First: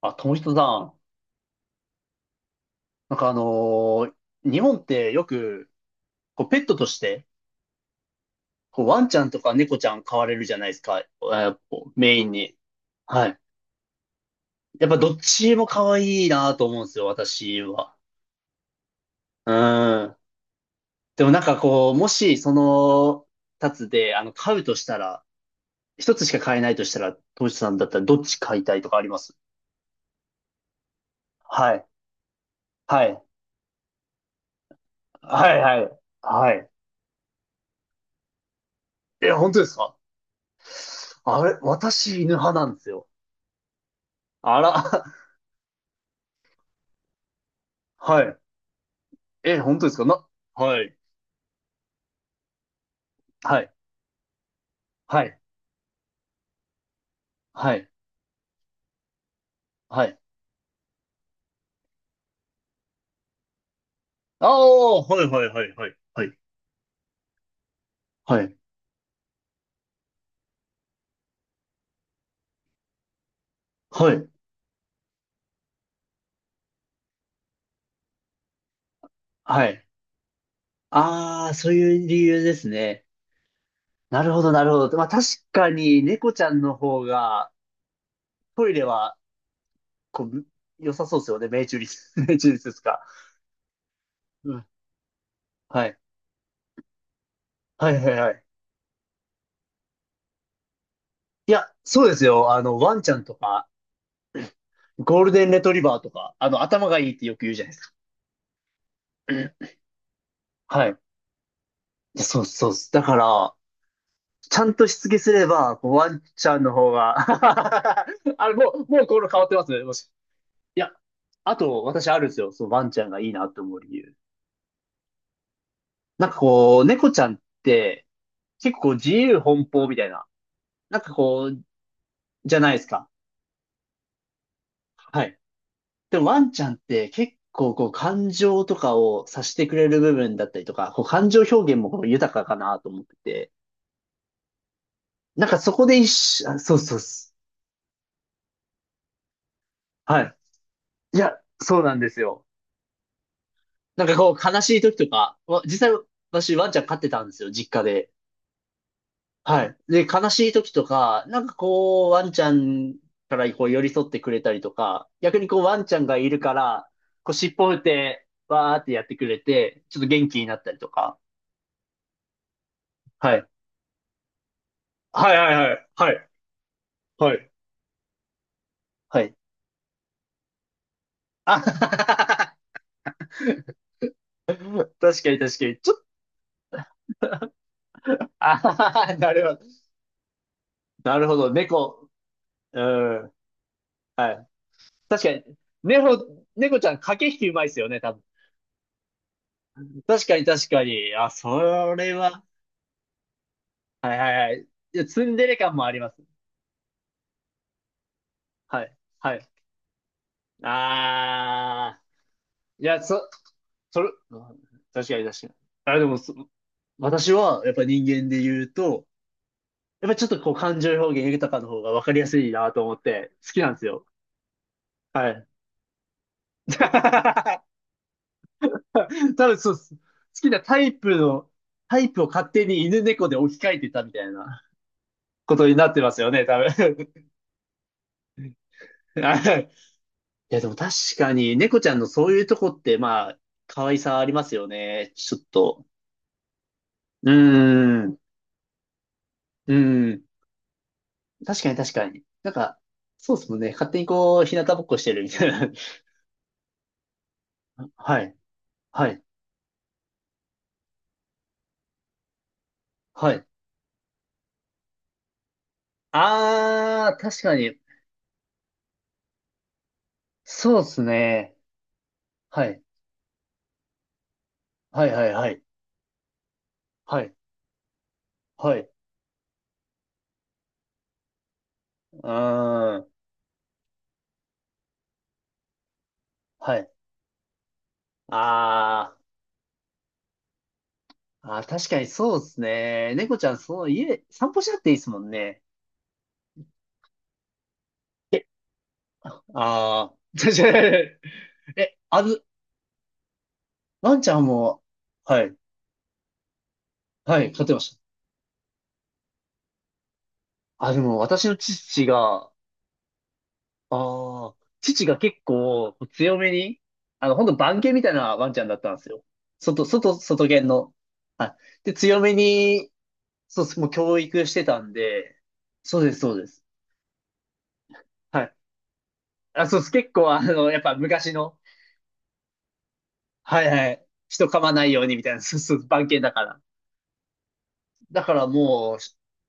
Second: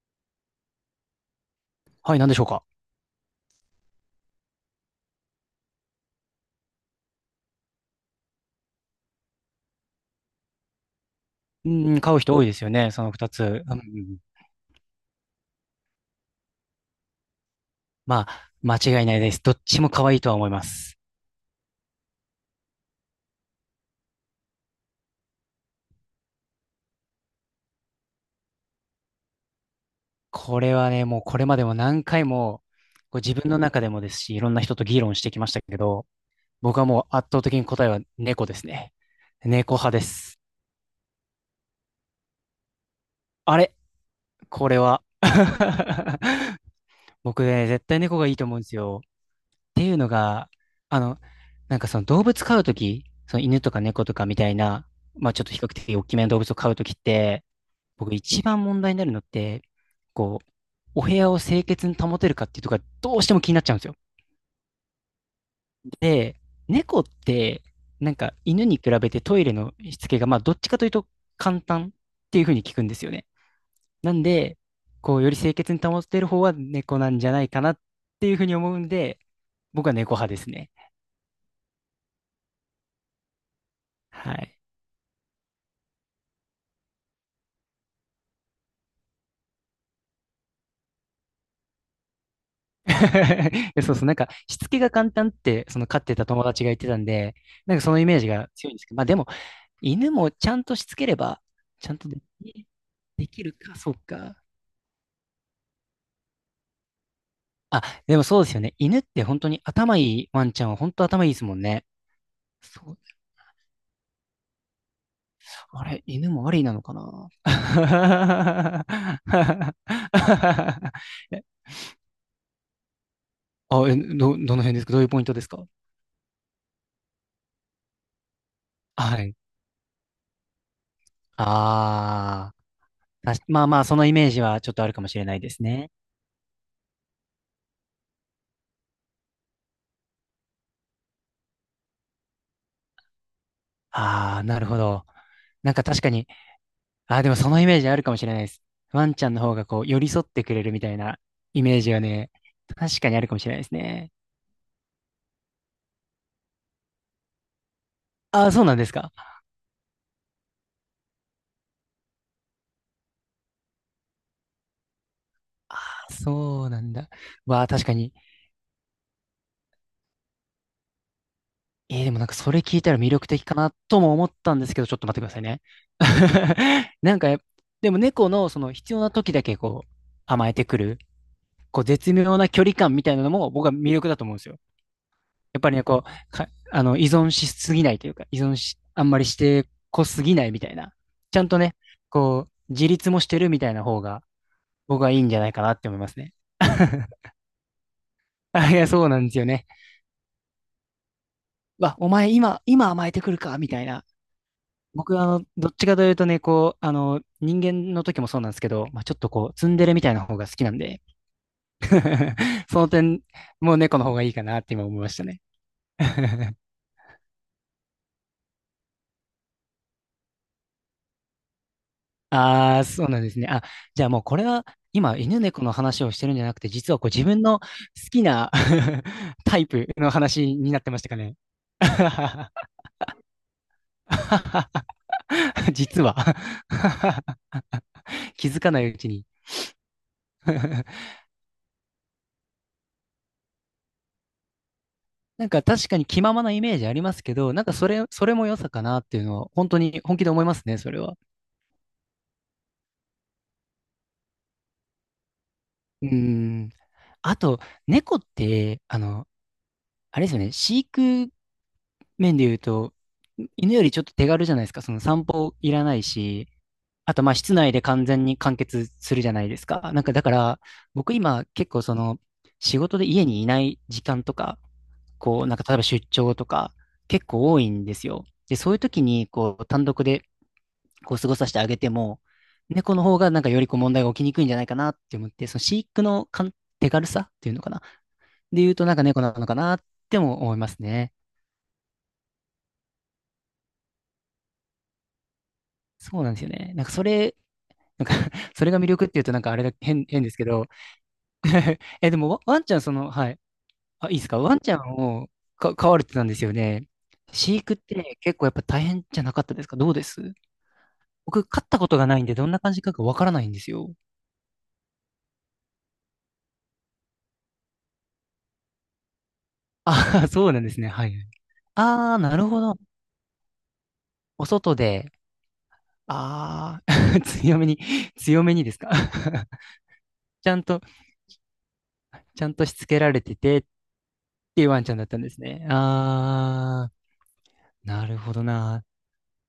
あ、友人さん、はい、何でしょうか。なんか日本ってよく、こうペットとして、こうワンちゃんとか猫ちゃん飼われるじゃないですか、あこうん、買メうイン人多いでに。すよね、その二はい。つ。うん、やっぱどっちも可愛いなと思うんですよ、私は。まあ、間違いないです。うどっちも可ん。愛いとは思います。でもなんかこう、もしその、二つで、飼うとしたら、一つしか飼えないとしたら、友人さんだったらどっち飼いたいとかあります？これはね、もうこれまではもい。何回も、はこい。う自分の中でもですし、いろんな人と議論してきまはしい、たはけい。ど、はい。僕はもう圧倒的に答えは猫ですね。え、本当で猫す派か？です。あれ、私犬派なんですよ。あれ、あこれは ら。僕ね、絶 対猫はがいいい。と思うんですよ。っえ、本て当でいすうかのな、が、はい。あの、その動物飼うとき、そのは犬い、とか猫とかみたいな、はまあい、ちょっと比較的大きめの動物を飼うときって、はい、僕一番問題になるのって、はい、こう、お部屋を清潔に保てるかっていうとこがどうしても気になっちゃうんですよ。ああ、はいはいはいはい。はで、い。猫って、はい、犬に比べてトイレのしつけが、まあどっちかというと簡単っていうふうに聞くんですよね。はなんい、で、こう、より清潔に保てる方は猫なんじゃないかなっていうふうに思うんで、はい。僕は猫派ですね。ああ、そういう理由ですね。なるはほど、い。なるほど。まあ確かに猫ちゃんの方がトイレはこう良さそうですよね。命中率、命中率ですか？そうそう、うしん。つけが簡単って、そはのい。飼ってた友達が言ってたんで、なんかはそいのイはいメージはい。が強いんですけど、まあでも、犬もちゃんとしつければ、いや、ちゃんそうとでですよ。きワンちゃんとるか、か、そうか。ゴールデンレトリバーとか、頭がいいってよく言うじゃないであ、すか。でもそうですよね。犬って本当に頭いいワンちゃんははい。本当い頭いいですもんね。やそうそうっす。そう。だから、ちゃんとしつけすれば、あこうれ、ワン犬ちもあゃんりのなの方かが。 な。 あれ、も う、もうこの変わってますね。もし。いや、あと、私あるんですよ。そのワンちゃんがいいなと思うあ、理え、由。ど、どの辺ですか？どういうポイントですか？なんかこう、猫ちゃんって、結構自はい。由奔放みたいな。なんかこう、ああ、じゃないですか。確、まあまあ、そのイメージはちょっとあるかもしはれない。いですね。でもワンちゃんって結構こう、感情とかを察してくれる部分だったりとか、こう、感情表現もこう豊かかなと思ってて。ああ、なるほど。なんかそなんかこで確一かに、緒、あそうそうあ、でそもそのイメージあるかもしれないです。ワンちゃんの方がこう、寄りう、は添っい。てくれるみたいいなや、イメそーうジなんはですね、よ。確かにあるかもしれないですなんね。かこう、悲しい時とか、実際私ワンちゃん飼ってたんですよ、実家で。あ、そうなんですか。はい。で、悲しい時とか、なんかこう、ワンちゃんからこう寄り添ってくれたりとか、逆にこう、ワあ、ンちゃんがいるかそうなら、んだ。こう、尻わあ、尾振っ確かに。て、わーってやってくれて、ちょっと元気になったりとか。えー、でもなんかそれ聞いたら魅力は的い。かなとも思ったんですけど、ちょっと待ってくだはいさいはいね。はい。はい。なんかはや、い。でも猫のその必要なは時い。だけこう、甘えてくる、あはこう、絶は妙な距離は、感みたいなのも僕は魅力だと思うんですよ。確かに確やっかぱに。りね、ちょっと、こう、依存しすぎないというか、依あ存はし、はあんはまりなしるほてど。こすぎないみたいな。なるほちゃんど。とね、猫。こう、う自立もん。してるみたいな方が、はい。僕はいい確んかじゃに。ないかなって思います猫、ね。猫ちゃん駆 け引きうまいですよね、多分。あ、いや、そうなんですよね。確かに確かに。あ、そわ、おれ前は。今、今甘えてくるかみたいな。はいはいはい。いや、僕は、ツンデレどっ感もちあかりとまいうす。とね、こう、人間の時もそうなんですけはど、い。まあ、ちょっとはい。こう、ツンデレみたいな方が好きなんで、あ そー。いのや、点、そ、もう猫そのれ、方がいいかなって今思い確まかしたに確ね。かに。あ、でもそ、私は、やっぱ人間で言うと、やっぱちょっとこう感情表現豊かの方が分かりやすいなあとあ、思っそうなんでて、すね。好きあ、なんですじよ。ゃあもうこれは今は犬い。猫の話をしてるんじゃなくて、実はこう自分の 好きな 多タ分イそうっプす。好のき話なにタなってイましたプかね。の、タイプを勝手に犬猫で置き換えてたみたいな ことになって実まは すよね、多分。気づかないうち いに や、でも確かに、猫ちゃんのそういうとこって、まあ、可愛さありますよね。ちょっなんかと。確かに気ままなイメージありますうけど、なんかーん。それも良さかなっていうのは本う当にー本ん。気で思いますね、それは。確かに確かに。なんか、そうっすもんね。勝手にこう、日向ぼっこしてるみたいな。うーん。あと、猫はっい。て、はい。あれですよね、飼育面で言うと、はい。犬よりちょっと手軽じゃないですか。その散歩いらないし、ああー、とまあ確か室内に。で完全に完結するじゃないですか。なんかだから、そうっす僕今ね。結構そのは仕い。事で家にいない時間とか、はいはいこうはなんい。か例えば出張とかは結い。構多いんですよ。で、そうはいうい。う時にこう単独でこう過ごさせてあげても、猫ーのん。方がなんかよりこう問題が起きにくいんじゃないかなって思って、その飼育のはい。手軽さっていうのかな。で言うとなんかあー。猫なのかなっても思いますね。あー、確かにそうっすね。猫ちゃん、そう、家、散歩しなくていいっすもんね。そうなんですよね。なんかそれなんか それが魅力っていうとあなんかあれだ、あ変ですけー、ど。確かに。え、え、であもず、ワンちゃんその、はい。あ、いワいンでちすゃか。んワンちゃも、んをはい、飼われてたんですよね。はい、飼飼って育っました。て結構やっぱ大変じゃなかったですか？どうです？あ、でも私僕、の飼ったこと父がないんで、が、どあんな感じかがわからないんですよ。あ、父が結構強めに、ほんと番犬みたいなワンちゃんだったんですよ。あ、 外そうなん犬ですね。の。はい。はい。で、あー、強めなるほど。に、そうです、もう教お育して外たんで、で、そうです、そうです。あー 強めに、強はめい。にですか？ あ、そうです、結構ちゃんやと、っぱ昔の、ちゃんとしつけられててはっいはい、人噛ていうまワなンちいゃんよだうっにたみんでたいな、すそうね。そう、番犬だから。ああ、なるだかほどらな。もう、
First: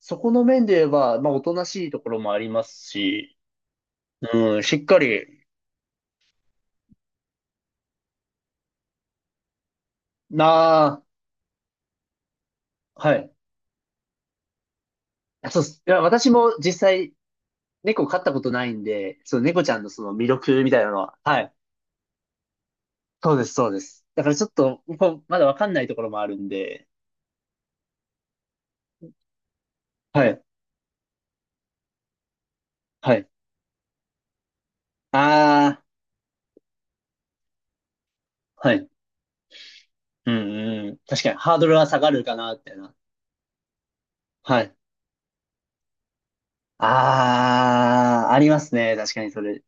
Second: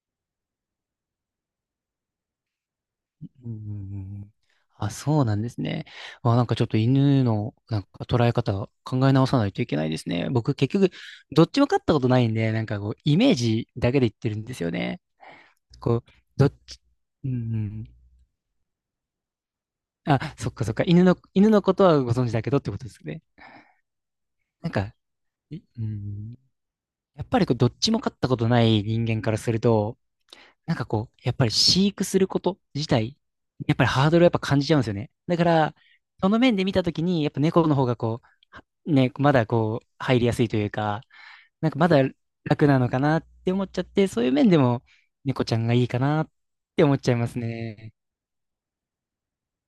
そこの面で言えば、まあ、おとなしいところもありますし、うんうんうんうん。うん、しっあ、かそうなんり、ですね。あ、なんかちょっと犬のなんか捉え方考え直さないといけないですね。僕結局などっちも飼ったことないんで、なんかこうあ、はイい。メージだけで言ってるんですよね。あそうっす。いこや、う、私どっもち、実際、うんうん。猫飼ったことないんで、その猫ちゃんのその魅あ、そっ力かみそったか。いなの犬の、は、は犬い。のことはご存知だけどってことですね。そうです、そうです。だからちょっなんと、か、こうまだわいかんなういところもあん、るんで、やっぱりこうどっちも飼ったことない人間からすると、はい、なんかこう、やっぱり飼育すること自は体、い。やっぱりハードルをやっぱ感じちゃうんですよね。だから、あその面で見たときに、やっぱ猫の方がこあ、はい。う、ね、まだこう、入りうやすいというん、うん。か、確かに、ハードなんルかはまだ下がるかな、み楽たいなのな。かなって思っちゃって、そういう面ではい。も猫ちゃんがいいかなって思っちゃいますね。ああ、ありますね。確かに、それ。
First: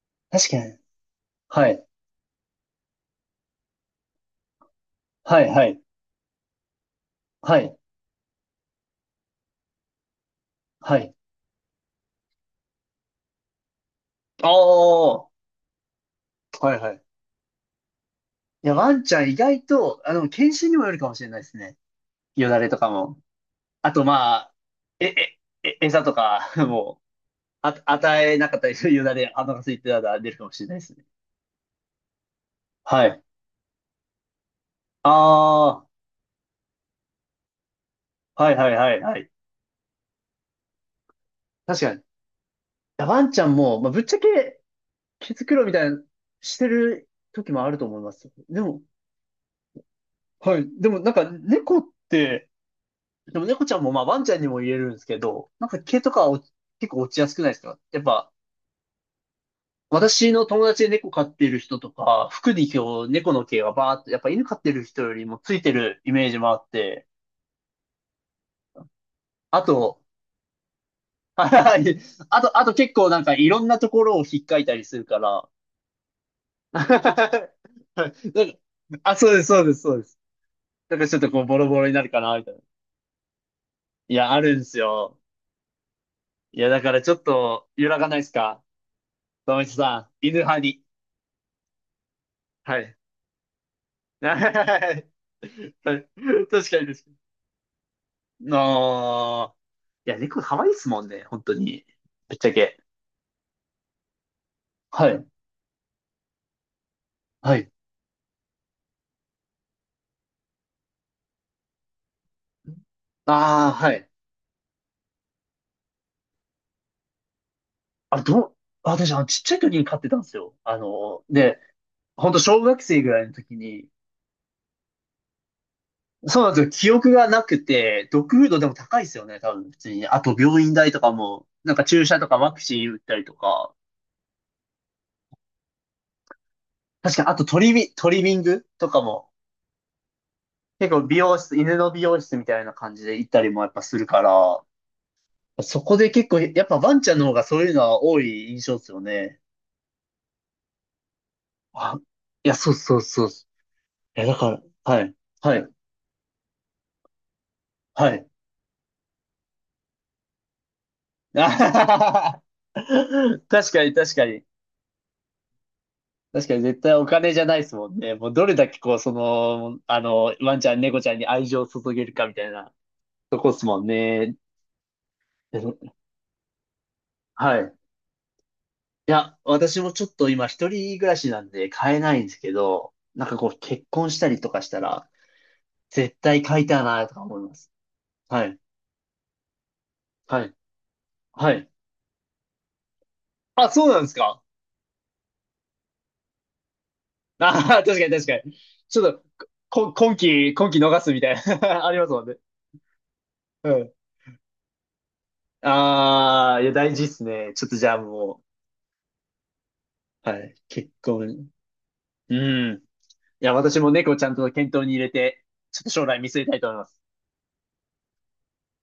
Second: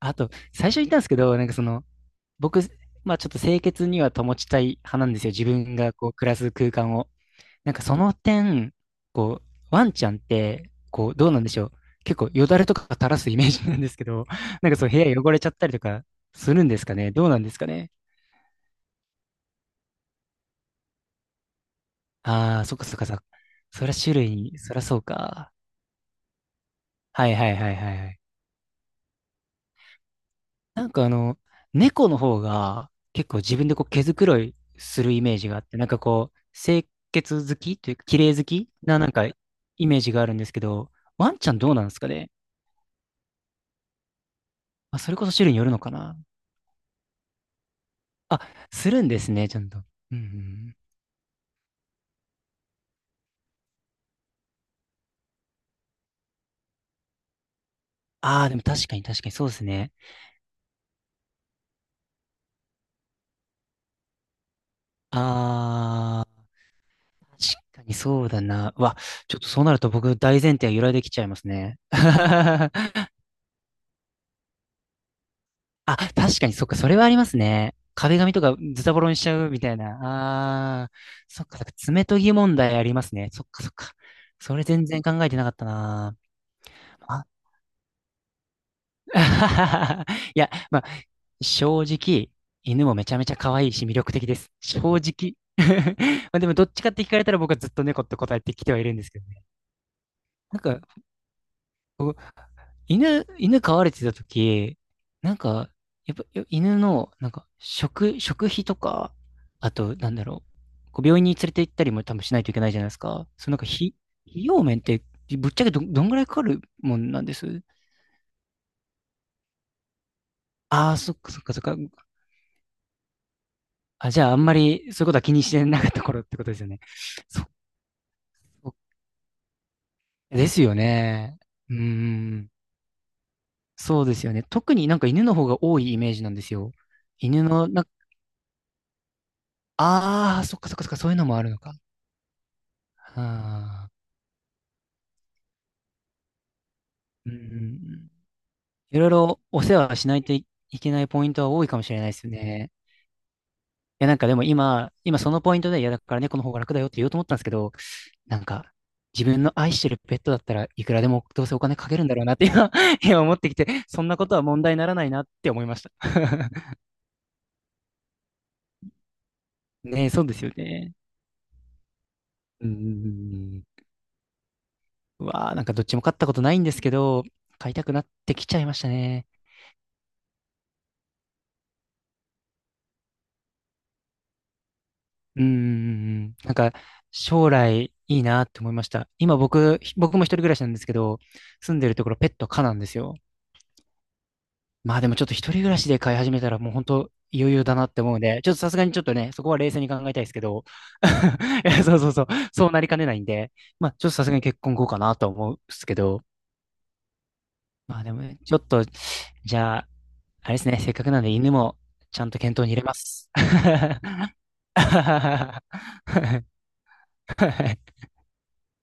あと、確か最初に。言ったんですけど、なんかそはの、い、僕、まあちょっと清潔には保ちたい派なんですよ。は自い、は分い、がこう、暮らす空間を。はなんい、かその点、こう、ワンちゃんって、はこい。う、どうなんでしょう。結構よだれとか垂らすイメージなんですけど、ああ、なんかそう部屋は汚れちゃったりとかするんでい、すはかい。ね。どうなんですかね。いや、ワンちゃん意外と、犬種にもよるかもしれないですね。よだああ、れそとっかかそっかそっも。か。そりあゃと、種ま類あ、に、そりゃそうえ、か。餌とか、もう、はいはいはあ、いはいはい。与えなかったりするよだれ、お腹空いてたら出るかもしれないでなんすかね。あの、猫の方がはい。結構自分でこう毛づくろいするイメージがあって、ああ、なんかこう、清潔好きというか、綺麗好はいはきいはないなんはかい。イメージがあるんですけど、ワンちゃんどう確なんでかに。すいかね。やワンちゃんも、まあ、ぶっちゃけ、まあ、それこそ毛づ種類くにろよいるみのたいかな、な。してる時もあると思いますよ。あ、でも、するんですね、ちゃんと。うんうはい。ん。でも、なんか、猫って、でも猫ちゃんも、まあ、ワンちゃんにも言えるんですけど、なんか毛とかは結構落ちやすくないですか？やっぱ、ああ、でも確かに確かにそうですね。私の友達で猫飼ってる人とか、服に今日猫の毛がバーっと、やっぱ犬飼ってる人よりもついてるイああ、メージもあって、確かにそうだな。うわ、ちょっとそあうなるとと、僕大前提が揺らいできちゃいま すはね。い、あと、あと結構なんかいろんなところをひっかいたりするから、あ、確かにそっ か、なそんれはありますかね。壁紙とかズタボロあ、にしちそうゃです、うみそうたでいす、そうな。です。ああ、だからちょっとこそうっボか、そっロか、ボロにな爪る研かぎな、みた問いな。題ありますね。そっかそっか。いや、あるそんでれす全然よ。考えてなかったな。いや、だからちょっと揺らがないですか？富田さ ん、犬いや、派まに。あ、正直、は犬もい。めちゃめちゃ可愛いし魅力的 です。正は直。い、 まあでも、ど確っかちにかっでてす。聞かれたら僕はずっと猫って答えてなきてはいるんですけどね。あ。や、猫な可ん愛いでか、すもんね、本当に。僕ぶっちゃけ。犬飼われてた時、はい。なんか、やっぱよ犬の、なんか、はい。食費とか、あと、なんだろう、こう病院に連れて行ったりも多分しないといけないじゃないですか。そのなんか、ああ、はい。費用面って、ぶっちゃけどんぐらいかかるもんなんです？あ、どう、私、ちっちゃい時に飼ってたんですよ。ああー、そっかそっかで、そっか。本当小学生ぐらいの時に、あ、じゃあ、あんまりそういうことは気にしてなかった頃ってそうことなんですですよよ。ね。記憶がなそ、くて、ドッグフードでも高いですよね、多分、普通に。あと、で病す院よ代とかね。も、なうんーか注射とかん。ワクチン打ったりとか。そうですよね。特になんか犬の方が多いイメージなんですよ。確かに、あ犬との、な、トリミングとかも、ああ、そっかそっかそ結っか、構そういう美のも容ある室、のか。犬の美容室みたいな感じで行ったりもやっぱああ、するから、そこで結構、やっぱワンちゃんのう方んうがそういうのんうはん。多い印象ですいよろいね。ろお世話しないといけないポイントは多いかもしあ、れないですよいや、そね。うそうそう。や、なんえ、かでだもから、今、はい、今そのポはインい、トで、いや、だから猫の方が楽だよって言おうと思ったんですけど、はい。なんか、自分の愛してるペットだったらいくらでも あどうはせお金かけるんだろうなっはは、て今、今思ってきて、確かに、そん確なかことに。は問題にならないなって思いました。確かに、絶対お金じゃないですもんね。もう、どれだけ、こう、その、ねえ、そうですよワンちゃん、ね。猫ちゃんに愛情を注げるかみたいうんなうんうとこっんうん。すもんね。わあ、なんかどっえちも飼ったことないんですけど、は飼い。いたくなってきちゃいましたいね。や、私もちょっと今、一人暮らしなんで買えないんですけど、なんかこう、結婚したりとかしたら、うんう絶んうん。対なん買いか、たいな、とか思い将ます。来いいなはっい、て思いました。今僕も一人は暮い、らしなんですけど、はい。住んでるところペット可なんですよ。あ、そうなんですか？まあでもちょっと一人暮らしで飼い始めたらもう本当いよいああ、よだ なっ確てかに思うん確かで、ちょっに。とさすがにちちょっょっとと、ね、そこは冷静にこ、考えたい今ですけ期、ど、今期逃すみたい いやな あそりうまそすうもそう、んね。そうなりかねないんで、うまん。あちょっとさすがに結婚後かなと思うんですけど、ああ、いや、大事っすね。ちょっとじゃあまあでもね、もちょっと、じゃあ、う、はあれい、ですね、結せっかくなんで婚。犬もちゃんうと検討にん。入いれます。や、私も猫ちゃんと検討に入れて、ちょはっと将来見据えたいと思います。い